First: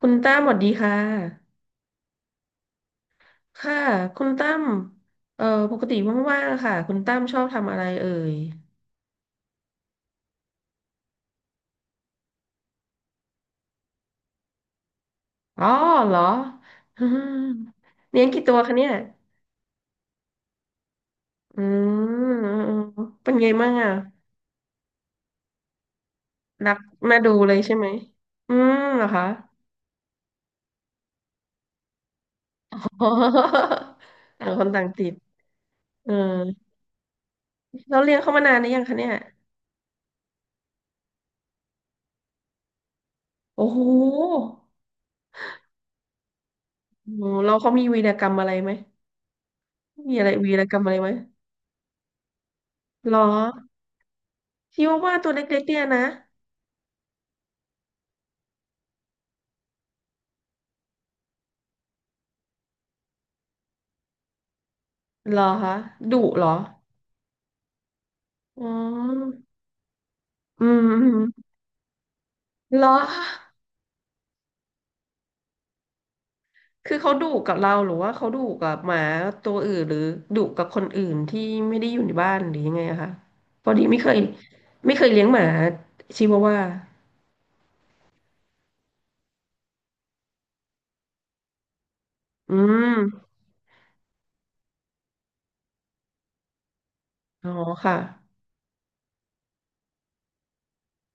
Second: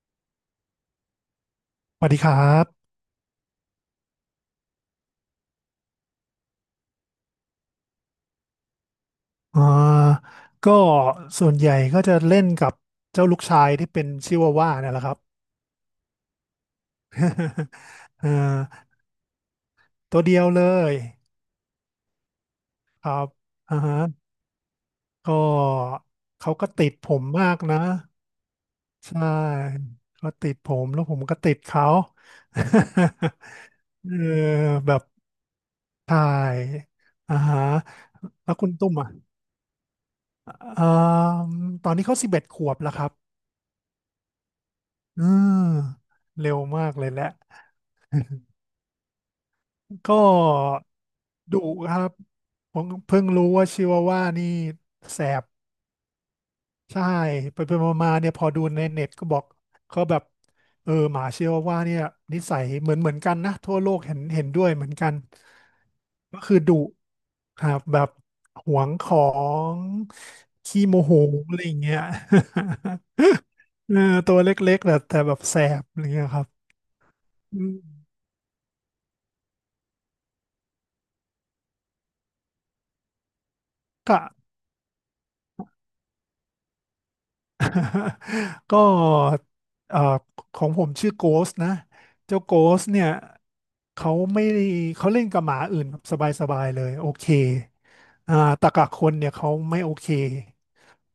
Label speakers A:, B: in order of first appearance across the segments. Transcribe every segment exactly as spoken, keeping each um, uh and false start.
A: คุณตั้มสวัสดีค่ะ
B: สวัสดีครับ
A: ค่ะ คุณตั้มเอ่อปกติว่างๆะค่ะคุณตั้มชอบทำอะไรเอ่ย
B: อ่าก็ส่วนใหญ่ก็จะเล่นกับเจ้าลูกชายที่เป็นชิวาว่าเนี่ยแหละครับ
A: อ๋อเหรออืม เลี้ยง
B: เอ่อ
A: กี่ตัวคะเนี่ย
B: ตัวเดียวเลย
A: อืม
B: ครับ
A: เป็นไงบ้าง
B: อ่า
A: อ่ะ
B: ฮะก็เขาก็
A: รัก
B: ติดผ
A: มา
B: ม
A: ดูเล
B: มา
A: ย
B: ก
A: ใช่
B: นะ
A: ไหมอืมเหรอ
B: ใช่
A: คะ
B: เขาติดผมแล้วผมก็ติดเขา
A: อ๋
B: เออ
A: อต่างคนต่าง
B: แบบ
A: ติดเออ
B: ถ่ายอ่าฮะ
A: เราเลี้ยงเขามา
B: แล้
A: นา
B: ว
A: นหรื
B: คุณ
A: อยัง
B: ตุ้ม
A: คะเนี่
B: อ่ะ
A: ย
B: อ่าตอนนี้เขาสิบเอ็ดขวบแล้วครับ
A: โอ้โห
B: อืมเร็วมากเลย
A: โอ้
B: แห
A: โห
B: ละ
A: เราเขามีวีรกรรมอะไรไหม
B: ก็
A: มีอะไรวีรกรรมอะไรไหม
B: ดุครับผม
A: เหรอ
B: เพิ่งรู้ว่าชิวาว่านี่
A: ชิวาว่า
B: แส
A: ตัว
B: บ
A: เล็กๆเนี่ยนะ
B: ใช่ไปไปมาๆเนี่ยพอดูในเน็ตก็บอกเขาแบบเออหมาชิวาว่าเนี่ยนิสัยเหมือนเหมือนกันนะทั่วโลกเห็นเห็นด้วยเหมือนกัน
A: เหรอคะดุ
B: ก็
A: เหรอ
B: คือดุครับแบบ
A: อ๋อ
B: หวงของ
A: อืม
B: ขี้
A: อื
B: โมโห
A: ม
B: อะไรอย่างเงี้ย
A: เหรอ
B: เออตัวเล็กๆแต่แต่แบบแสบอะไรเงี้ยครับ
A: คือเขาดุกับ
B: อื
A: เรา
B: ม
A: หรือว่าเขาดุกับหมาตัวอื่นหรือดุกับคนอื่นที่ไม่ได้อยู่ในบ้านหรือยังไงอะคะพอดีไม่เคย
B: ค่ะ
A: ไม่เคยเลี้ยงหมาชิวาว่า
B: ก็เอ่อของผมชื่อโกสนะเจ้าโก
A: อื
B: สเนี่ย
A: ม
B: เขาไม่ได้เขาเล่นกับหมาอื่นแบบสบายๆเลยโอเค
A: อ๋อค่ะ
B: อ่าแตกะคนเนี่ยเขาไม่โอเค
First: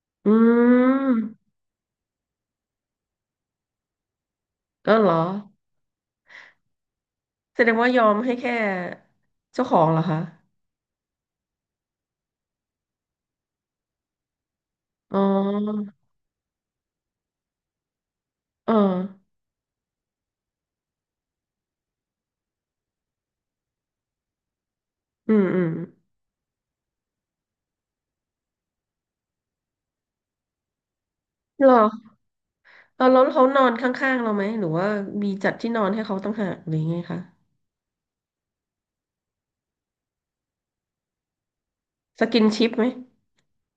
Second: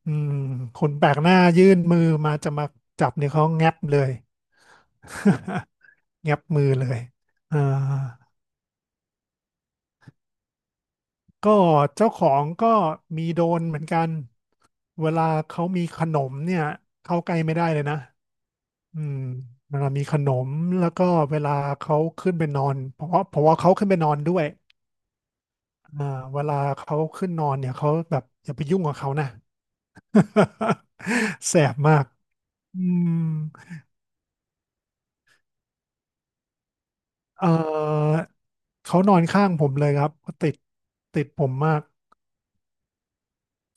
B: อื
A: อื
B: มคนแปลกหน้า
A: ม
B: ยื่นมือมาจะมาจับเนี่ยเขาแงับเลย
A: ก็เหรอ
B: แงับมือเลยอ่า
A: แสดงว่ายอมให้แค่เจ้าของเหรอคะ
B: ก็เจ้าของก็มีโดนเหมือนกันเว
A: อ๋
B: ลาเขามี
A: อ
B: ขนมเนี่ยเข้าใกล้ไม่ได้เลยนะ
A: เอ
B: อืม
A: อ
B: เวลามีขนมแล้วก็เวลาเขาขึ้นไปนอนเพราะว่าเพราะว่าเขาขึ้นไปนอนด้วย
A: อืมอืม
B: อ่าเวลาเขาขึ้นนอนเนี่ยเขาแบบอย่าไปยุ่งกับเขานะ แส
A: เหร
B: บ
A: อ
B: มากอื
A: เอา
B: ม
A: แล้วเขานอนข้างๆเราไหมหรือว่ามีจัดที่นอนให้เขาต่างหากหรือไงคะ
B: เออเขานอนข้างผมเลยครับเขาติดติดผมมาก
A: สกินชิปไหม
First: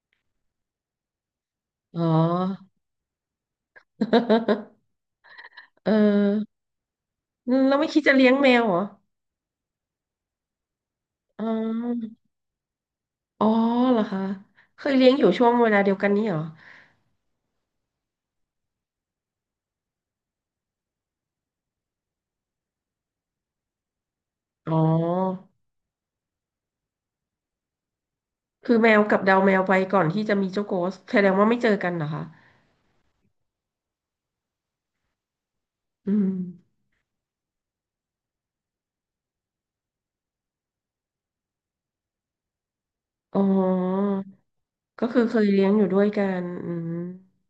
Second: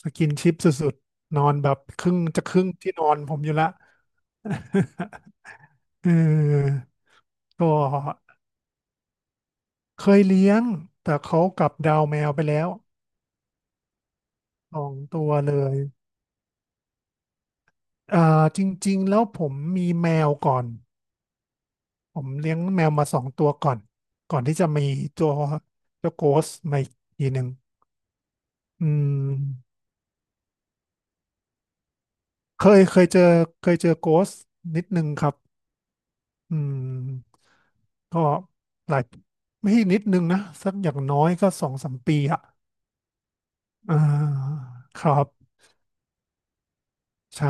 B: สกินชิปสุดๆนอนแบบ
A: อ๋
B: ค
A: อ
B: รึ่งจะครึ่งที่นอนผมอยู่ละ
A: เออ
B: เออก
A: เราไม่คิดจะเลี้ยง
B: ็
A: แมวเหรอ
B: เคยเลี้ยงแต่เขา
A: อ๋
B: กลับดาว
A: อ
B: แมวไปแล้ว
A: อ๋อเหรอคะ
B: ส
A: เค
B: อ
A: ย
B: ง
A: เลี้ยงอ
B: ตั
A: ยู่
B: ว
A: ช่วง
B: เล
A: เว
B: ย
A: ลาเดียวกันนี้เหรอ
B: เอ่อจริงๆแล้วผมมีแมวก่อน ผมเลี้ยงแมวมาสองตัวก่อน ก่อนที่จะ
A: อ๋อ
B: มีตัวตัวโกสมาอีกทีหนึ่ง
A: คือ
B: อื
A: แมว
B: ม
A: กับดาวแมวไปก่อนที่จะมีเจ้าโกสแสดงว่าไม่เจอกันเหรอคะ
B: เคยเคยเจอเคยเจอโกสนิดนึงครับ
A: อืม
B: อืมก็หลายไม่ใช่นิดนึงนะสักอย่างน้อยก็สองสามปีอะ
A: อ๋อ
B: อ่าค
A: ก็
B: รั
A: คือ
B: บ
A: เคยเลี้ยงอยู่ด้วยกันอืม
B: ใช่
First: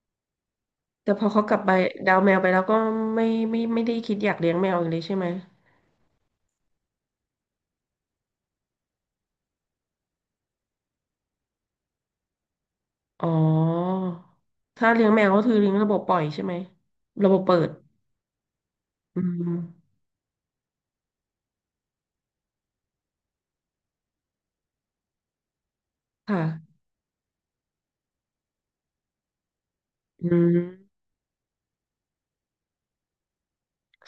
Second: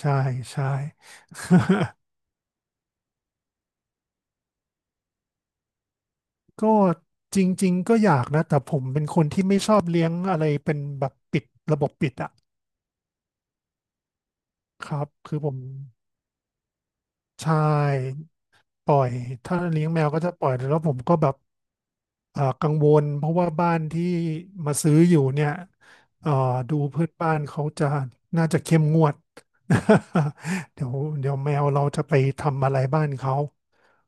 B: ใช่ใช่
A: แต่พอเขากลับไปดาวแมวไปแล้วก็ไม่ไม่ไม่ได้คิดอยากเลี้ยงแมวอีกเลยใช่ไหม
B: ก็จริงๆก็อยากนะแต่ผมเป็นคนที่ไม่ชอบเลี้ยงอะไรเป็นแบบปิดระบบปิดอะ
A: อ๋อ
B: ค
A: ถ้า
B: รั
A: เลี้ย
B: บ
A: งแมว
B: คือ
A: ก็
B: ผ
A: คือ
B: ม
A: เลี้ยงระบบปล่อยใช่ไหมระบบ
B: ใช่
A: เปิด
B: ปล่อย
A: อืม
B: ถ้าเลี้ยงแมวก็จะปล่อยแล้วผมก็แบบเอ่อกังวลเพราะว่าบ้านที่มาซื้ออยู่เนี่ยเอ่
A: ค
B: อดู
A: ่ะ
B: เพื่อนบ้านเขาจะน่าจะเข้มงวด
A: อืม
B: เดี๋ยวเดี๋ยวแมวเราจะไปทำอะไรบ้านเขา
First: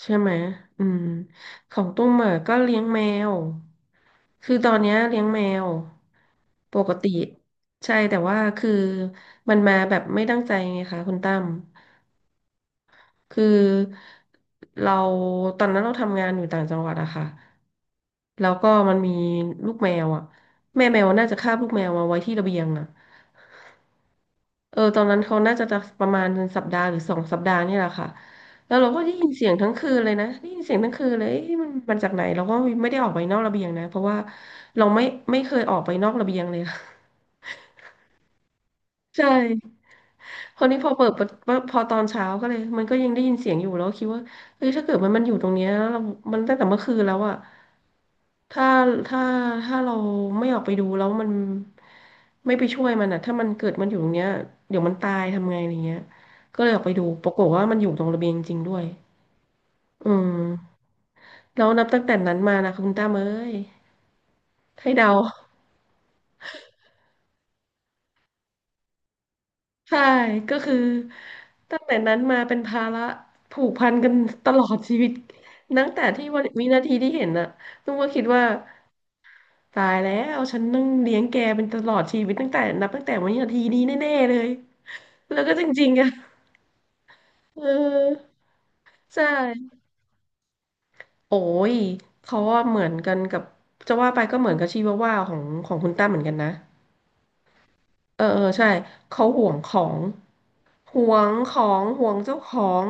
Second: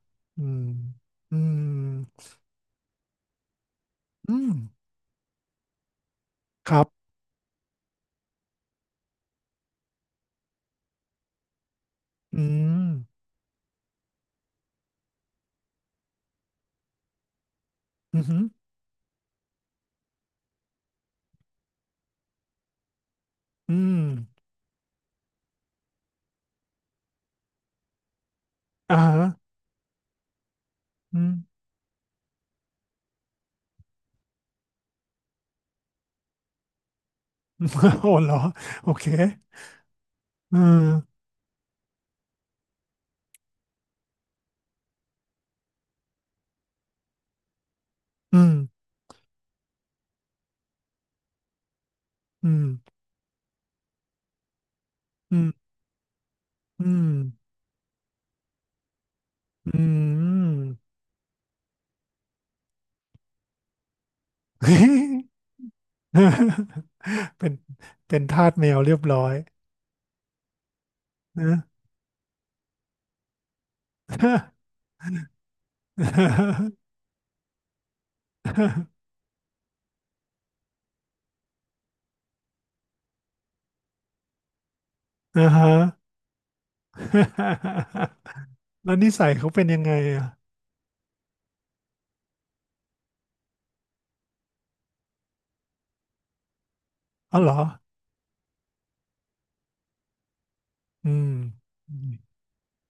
A: ใช่ไหม
B: อืม
A: อืม
B: อืม
A: ของตุ้มอ่ะก็เลี้ยงแมว
B: อื
A: คื
B: ม
A: อตอนเนี้ยเลี้ยงแมว
B: ค
A: ป
B: รั
A: กติ
B: บ
A: ใช่แต่ว่าคือมันมาแบบไม่ตั้งใจไงคะคุณตั้ม
B: อืม
A: คือเราตอนนั้นเราทำงานอยู่ต่างจังหวัดอะค่ะ
B: อืมอหือ
A: แล้วก็มันมีลูกแมวอะแม่แมวน่าจะคาบลูกแมวมาไว้ที่ระเบียงอะ
B: อืม
A: เออตอนนั้นเขาน่าจะจะประมาณสัปดาห์หรือสองสัปดาห์นี่แหละค่ะแล้วเรา
B: อ่า
A: ก็ได้ยิ
B: ฮะ
A: นเสียงทั้งคืนเลยนะได้ยินเสียงทั้งคืน
B: อื
A: เลย
B: ม
A: เอ๊ะมันมันจากไหนเราก็ไม่ได้ออกไปนอกระเบียงนะเพราะว่าเราไม่ไม่เคยออกไปนอกระเบียงเลย
B: โอ้เหรอโอเค
A: ใช่
B: อื
A: คราว
B: ม
A: นี้พอเปิดประพอตอนเช้าก็เลยมันก็ยังได้ยินเสียงอยู่แล้วคิดว่าเฮ้ยถ้าเกิดมันมันอยู่ตรงเนี้ยเรามันตั้งแต่เมื่อคืนแล้วอะ
B: อืม
A: ถ้าถ้าถ้าเราไม่ออกไปดูแล้วมัน
B: อื
A: ไม่ไป
B: ม
A: ช่วยมันอะถ้ามันเกิดมันอยู่ตรงเนี้ยเดี๋ยวมันตาย
B: อื
A: ทำไงอะ
B: ม
A: ไรเงี้ยก็เลยออ
B: อื
A: กไปดู
B: ม
A: ปรากฏว่ามันอยู่ตรงระเบียงจริงๆด้วย
B: อื
A: อื
B: ม
A: มแล้วนับตั้งแต่นั้นมานะคุณตามเอ้ยให้เดา
B: เป็นเป็นทาสแมวเรียบร้อย
A: ใช่ก็คือ
B: นะ
A: ตั้งแต่นั้นมาเป็นภาระผูกพันกันตลอดชีวิตตั้งแต่ที่วันวิ นาทีที่เห็นน่ะนุ้งก็คิดว่าตายแล้วฉันต้องเลี้ยงแกเป็นตลอดชีวิตตั้งแต่นับตั้งแต่วินาทีนี้แน่ๆเลยแล้ว
B: อ่า
A: ก็จ
B: ฮะ
A: ริง ๆอะเออ
B: แล้วนิ
A: ใช่
B: สัยเขาเป็นยังไงอ่ะ
A: โอ้ยเขาว่าเหมือนกันกับจะว่าไปก็เหมือนกับชีวาว่าของของคุณตั้มเหมือนกันนะ
B: อ๋อเหรอ
A: เออเออใช่เขาห่วงของ ห
B: อื
A: ว
B: ม
A: งของ
B: อื
A: ห่
B: ม
A: วงเจ้าของ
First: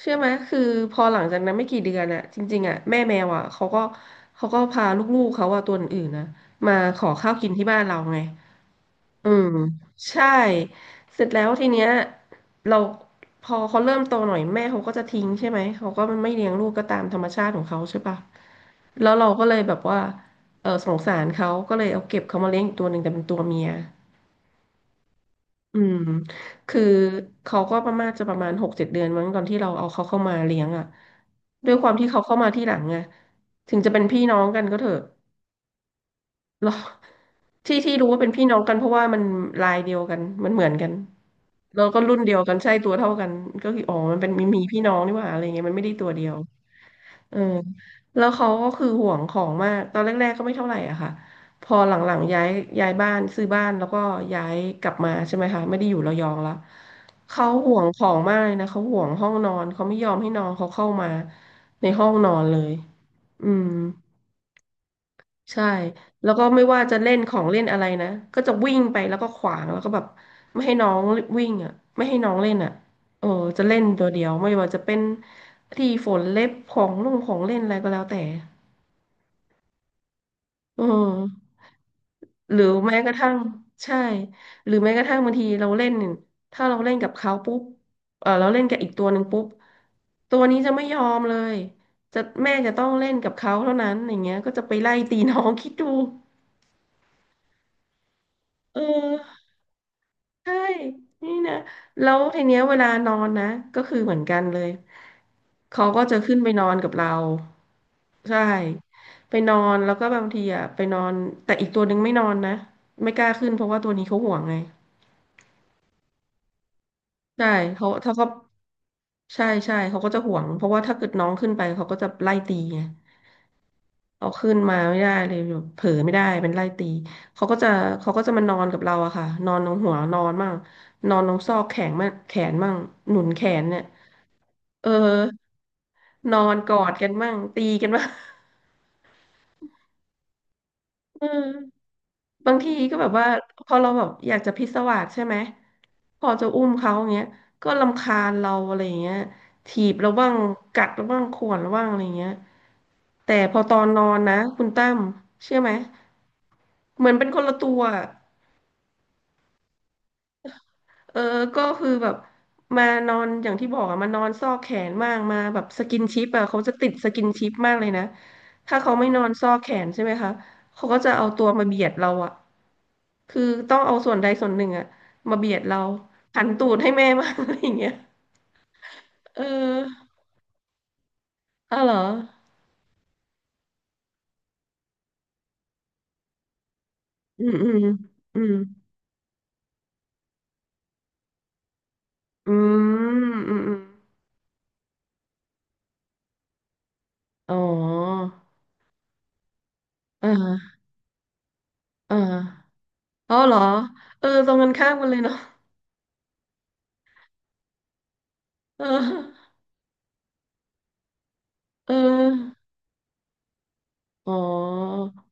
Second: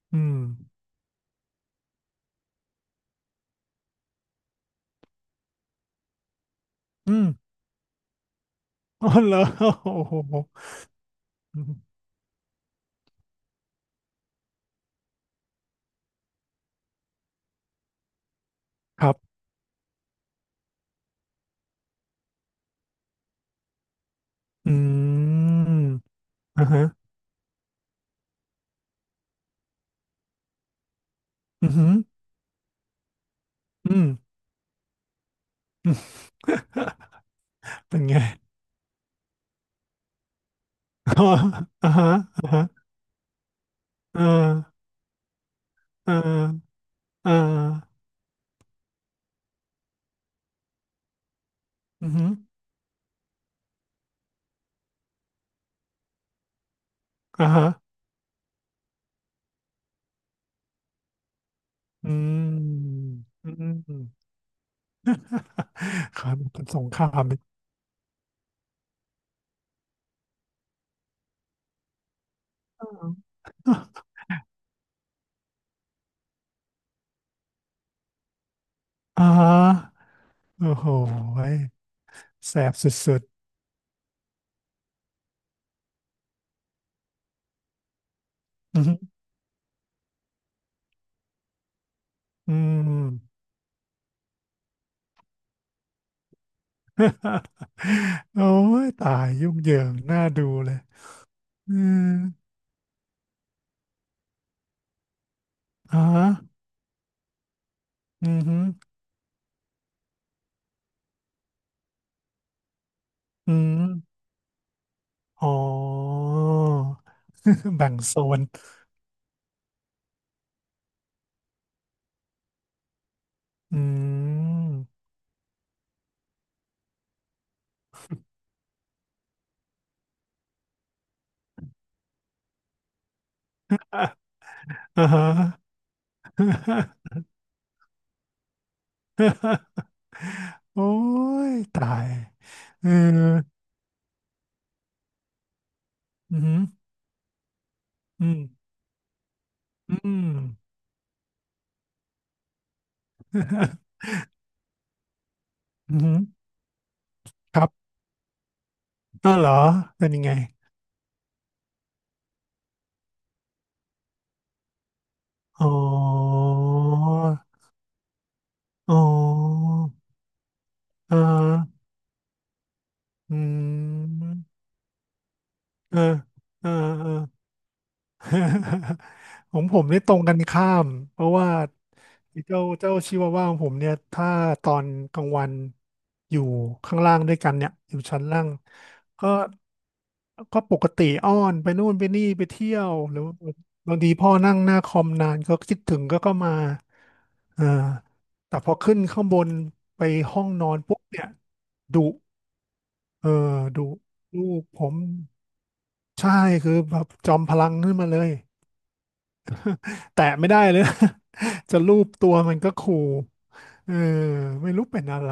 A: เชื่อไหมคือพอหลังจากนั้นไม่กี่เดือนอะจริงๆอะแม่แมวอะเขาก็เขาก็พาลูกๆเขาอะตัวอื่นๆนะมาขอ
B: อืม
A: ข้าวกินที่บ้านเราไง
B: อ๋อ
A: อื
B: เหรอ
A: ม
B: โอ้โ
A: ใช่
B: ห
A: เสร็จแล้วทีเนี้ยเราพอเขาเริ่มโตหน่อยแม่เขาก็จะทิ้งใช่ไหมเขาก็ไม่เลี้ยงลูกก็ตามธรรมชาติของเขาใช่ปะ
B: ค
A: แล้
B: รั
A: วเรา
B: บ
A: ก็เลยแบบว่าเออสงสารเขาก็เลยเอาเก็บเขามาเลี้ยงอีกตัวหนึ่งแต่เป็นตัวเมีย
B: อืม
A: อืม
B: อ่า
A: คือ
B: ฮะ
A: เขาก็ประมาณจะประมาณหกเจ็ดเดือนมั้งตอนที่เราเอาเขาเข้ามาเลี้ยงอ่ะ
B: อืม
A: ด้
B: อ
A: วย
B: หื
A: ค
B: อ
A: วามที่เขาเข้ามาที่หลังไงถึงจะ
B: อื
A: เป็น
B: ม
A: พี่น้องกันก็เถอะ เราที่ที่
B: เป็น
A: รู้
B: ไง
A: ว่าเป็นพี่ น้องกันเพราะว่ามันลายเดียวกันมันเหมือนกัน
B: อ๋อ
A: แล้ว
B: อ่า
A: ก็
B: ฮะ
A: รุ่นเดียว
B: อ่า
A: กัน
B: ฮะ
A: ใช่ตัวเท่ากันก็คืออ๋อมัน
B: อ่
A: เป็นมีมีพี่
B: า
A: น้องนี่หว่าอะไรเงี้ยมันไม่ได้ตั
B: อ่
A: วเดียว
B: าอ่
A: เออ
B: า
A: แล้วเขาก็คือห่วงของมากตอนแรกๆก็ไม่เท่าไหร่อะค่ะพอห
B: อืมอ
A: ลัง
B: หือ
A: ๆย้ายย้ายบ้านซื้อบ้านแล้วก็ย้ายกลับมาใช่ไหมคะไม่ได้อยู่ระยองละเขา
B: อ่าฮะ
A: ห่วงของมากเลยนะเขาห่วงห้องนอนเขาไม่ยอมให้น้องเขาเข้ามาในห้อง
B: อื
A: นอนเลย
B: ม
A: อื
B: อื
A: ม
B: ม
A: ใช่
B: ค
A: แล้
B: รั
A: ว
B: บ
A: ก็
B: เป็
A: ไม่
B: นส
A: ว่า
B: ง
A: จะ
B: ครา
A: เล่น
B: ม
A: ขอ
B: นี่
A: งเล่นอะไรนะก็จะวิ่งไปแล้วก็ขวางแล้วก็แบบไม่ให้น้องวิ่งอ่ะไม่ให้น้องเล่นอ่ะเออจะ เล่น
B: อ
A: ตัวเดียวไม่ว่าจะเป็นที่ฝนเล็บของลุงของเล่นอะไรก็แล้วแต่
B: อ่าโอ้
A: เอ
B: โห
A: อ
B: ย
A: ห
B: แส
A: รือ
B: บส
A: แม้กระ
B: ุด
A: ทั่งใช่หรือแม้กระทั่งบางทีเราเล่นถ้าเราเล่นกับเขาปุ๊บเออเราเล่นกั
B: ๆ
A: บ
B: อื
A: อีก
B: ม
A: ตัวหนึ่งปุ๊บตัวนี้จะไม่ยอมเลยจะ
B: อื
A: แม่จะต้องเล่นกับ
B: ม
A: เขาเท่านั้นอย่างเงี้ยก็จะไปไล่ตีน้อง คิดดู
B: โอ้
A: เอ
B: ยตา
A: อ
B: ยยุ่งเหยิงน่าดู
A: ใช่
B: เลย
A: นี่นะ
B: อืม
A: แล้วทีเนี้ยเวลานอนนะก็คือเหมือนกันเลยเขา
B: อ่า
A: ก็จะขึ้นไปนอนกับเรา
B: อื
A: ใช่
B: มฮึ
A: ไปนอนแล้วก็บางทีอ่ะไปนอนแต่อีกตัวหนึ่งไม่นอนนะไม่กล้าขึ้น
B: อื
A: เพราะว่า
B: ม
A: ตัวนี้เขาห่วงไง
B: อ๋อ
A: ใช่ เขา
B: แบ่ง
A: ถ้า
B: โซ
A: เขา
B: น
A: ใช่ใช่เขาก็จะห่วงเพราะว่าถ้าเกิดน้องขึ้นไปเขาก็จะไล่ตีไง
B: อื
A: เอาขึ้น
B: ม
A: มาไม่ได้เลยแบบเผลอไม่ได้เป็นไล่ตีเขาก็จะเขาก็จะมานอนกับเราอะค่ะนอนตรงหัวนอนมั่งนอนตรงซอกแขนมั่งแขนมั่งหนุนแขนเนี่ย เอ
B: อ่าฮะ
A: อ นอนกอดกัน บ้างตีกันบ้าง
B: โอ้
A: เอ
B: ยตา
A: อ
B: ย
A: บางที
B: เออ
A: ก็แบบว่า พอเราแบบอยากจะพิศวาสใช่ไหม พอ
B: อื
A: จะ
B: ม
A: อุ้มเขาอย่างเงี้ยก็รำคา
B: อื
A: ญ
B: ม
A: เราอะไรอย่างเงี้ยถี
B: อื
A: บเรา
B: ม
A: บ้าง กัดเราบ้างข่วนเราบ้างอะไรอย่างเงี้ยแต่พอตอนน อนนะคุณตั้มเชื่อไหม
B: อืม
A: เหมือนเป็นคนละ
B: ครั
A: ตัว
B: บอัวเหรอเป็นยังไง
A: เออก็คือแบบมานอนอย่างที่บอกอะมานอนซอกแขนมากมาแบบ
B: อ๋อ
A: สกินชิปอะเขาจะติดสกินชิปมากเลยนะถ้าเขา
B: อ๋
A: ไม่นอนซอกแข
B: อ
A: นใช่ไหมคะเขาก็จะ
B: เอ
A: เอาตัวมาเบี
B: อ
A: ยดเราอะ
B: อื
A: คือต้องเอาส่วนใด
B: ม
A: ส่วนหนึ่งอะมาเบียดเรา
B: เออ
A: หัน
B: เอ
A: ตู
B: อ
A: ดให้
B: เอ
A: แม่
B: อ
A: มางอะไรอย่างเงี้ยเอ
B: ของผ
A: อ
B: มนี่ตรงกันข้ามเพราะว่า
A: อ้าวเหรอ
B: เจ้าเจ้าชิวาว่าของผมเนี่ยถ้าตอนกลางวันอยู่ข้างล่างด้วย
A: อื
B: กั
A: ม
B: น
A: อื
B: เนี่ย
A: ม
B: อยู่ชั้น
A: อื
B: ล่าง
A: ม
B: ก็ก็ปกติอ้อนไปนู่นไปนี่ไป
A: อื
B: เที่ยวหรือ
A: มอืมอืม
B: บางทีพ่อนั่งหน้าคอมนานก็คิดถึงก็ก็มา
A: อ๋อ
B: อ่าแต่พอขึ้นข้างบนไป
A: อ่
B: ห้องนอ
A: า
B: นปุ๊บเนี่ยดุ
A: อ่า
B: เอ
A: อ๋อเหร
B: อ
A: อ
B: ดุ
A: เออต
B: ลู
A: รง
B: ก
A: กัน
B: ผ
A: ข้าม
B: ม
A: กันเลยเนาะ
B: ใช่คือแบบจอมพลังขึ้นมาเลย
A: เออ
B: แตะไม่ได้เลย จะ
A: เ
B: รูปตัวมัน
A: ออ
B: ก็ขู่เออ
A: อ๋
B: ไม่รู้เป็นอะ
A: อ
B: ไร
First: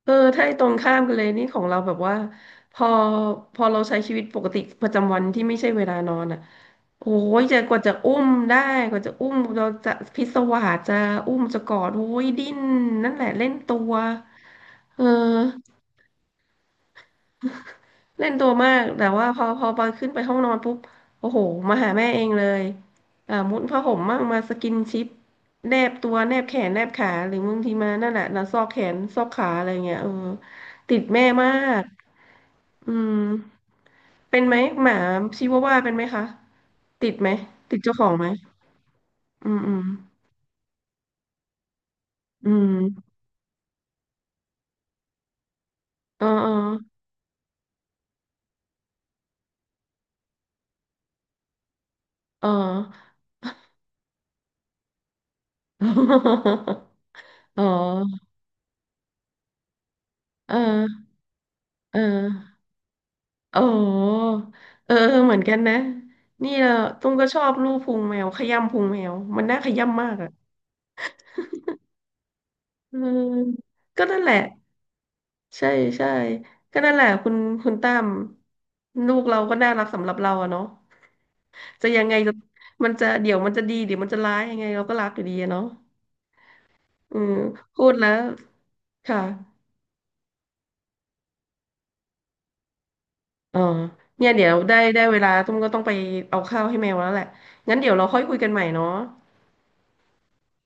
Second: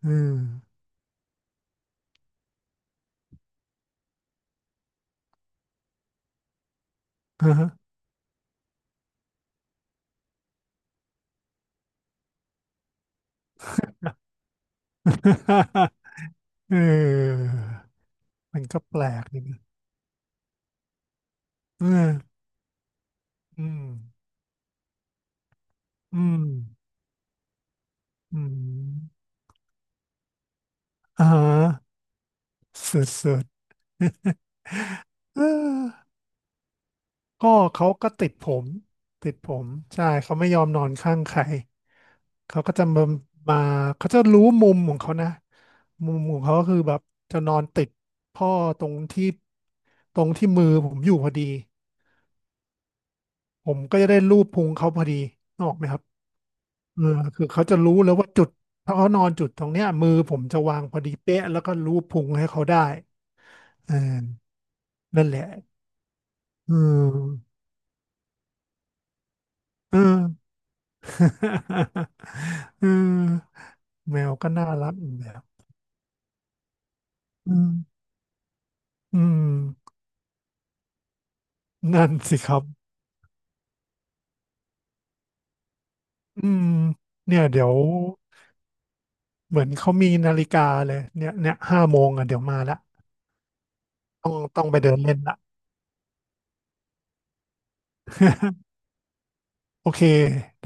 B: เอ
A: เอ
B: อ
A: อถ้าไอ้ตรงข้ามกันเลยนี่ของเราแบบว่าพอพอเราใช้ชีวิตปกติประจำวันที่ไม่ใช่เวลานอนอ่ะโอ้ย
B: อ่า
A: จะ
B: ฮะ
A: กว่าจะอุ้มได้กว่าจะอุ้มเราจะพิศวาสจะอุ้มจะกอดโอ้ยดิ้นนั่นแหละเล่นตัวเออ
B: เออ
A: เล่นตัว
B: มัน
A: มา
B: ก็
A: ก
B: แป
A: แต่
B: ลก
A: ว่าพ
B: ดี
A: อ
B: นะ
A: พอไปขึ้นไปห้องนอนปุ๊บโอ้โหมา
B: เอ
A: หาแม่เอง
B: อ
A: เลยอ่ามุด
B: อื
A: ผ้า
B: ม
A: ห่มมั่งมาสกินชิปแนบตัว
B: อื
A: แนบ
B: ม
A: แขนแนบขาหรือบางทีมานั่นแหละ
B: อื
A: นะซอกแขนซ
B: ม
A: อกขาอะไรเงี้ยเออติดแม่
B: อ่าฮะ
A: มากอืม
B: สุด
A: เป็นไหมหมา
B: ๆเ
A: ชิวาว่าเป็นไหม
B: ออ
A: คะติดไหม
B: ก็
A: ติด
B: เขา
A: เจ้าข
B: ก็
A: องไหม
B: ติดผม ติด
A: อื
B: ผ
A: ม
B: ม
A: อืม
B: ใช่เขาไม่ยอมนอนข้างใคร
A: อื
B: เขาก็จะมา
A: ม
B: มาเขาจะรู้มุมของเขานะมุ
A: เอ
B: ม
A: อ
B: ของ
A: เออ
B: เขาก็คือแบบจะนอนติดพ่อตรงที่ตรงที่มือผมอยู่พอดี
A: เออ
B: ผมก็จะได้ลูบพุงเขาพอดีนกออกไหมครับ เออคือ
A: อ๋
B: เขา
A: อ
B: จะรู้แล้วว่าจุดถ้าเขานอนจุดตรงเนี้ยมือผม
A: เอ
B: จะวาง
A: อ
B: พอดีเป๊ะแล้วก็ลู
A: เออ
B: บพุงให้เขาได้
A: โอ้
B: เออ
A: เออเออ
B: นั่น
A: เหมื
B: แห
A: อน
B: ละ
A: กันนะนี่เรา
B: อื
A: ตุ้มก็ชอบ
B: ม
A: ลูบพุงแมวขย้ำพุงแมวมันน่าข
B: เอื
A: ย้ำมากอ่ะ
B: อ
A: เออ ก็
B: อ
A: นั่
B: แม
A: นแห
B: ว
A: ละ
B: ก็น่ารักอีกแบบ
A: ใช่ใช่ก็นั่นแหละคุณ
B: อืม
A: คุณตั้มลู
B: อื
A: กเรา
B: ม
A: ก็น่ารักสำหรับเราอะเนาะจะยัง
B: นั่น
A: ไงจะ
B: สิครับ
A: มันจะเดี๋ยวมันจะดีเดี๋ยวมันจะร้ายยังไงเราก็รักอยู่ดีอะเนาะ
B: อืม
A: อืม
B: เนี่ยเดี๋ยว
A: พูดแล้วค่ะ
B: เหมือนเขามีนาฬิกาเลยเนี่ยเนี่ยห้าโมงอ่ะเดี๋ยวมาละ
A: อ๋อเนี่
B: ต้อ
A: ย
B: ง
A: เดี๋ยว
B: ต้อง
A: ได้
B: ไปเดิน
A: ได้
B: เล่
A: เว
B: น
A: ลา
B: ละ
A: ตุ้มก็ต้องไปเอาข้าวให้แมวแล้วแหละงั้นเดี๋ยวเราค่อยคุยกันใหม่เนาะ
B: โอเคไ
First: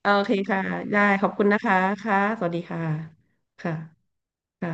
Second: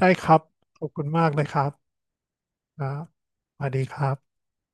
A: โอ
B: ด้ค
A: เค
B: รับ
A: ค่ะ
B: ขอบ
A: ได้
B: คุณ
A: ข
B: มา
A: อบ
B: กเล
A: คุณ
B: ยค
A: นะ
B: รั
A: คะ
B: บ
A: ค่ะสวัสดี
B: ค
A: ค่ะ
B: รับสวัส
A: ค่ะ
B: ดีครับ
A: ค่ะ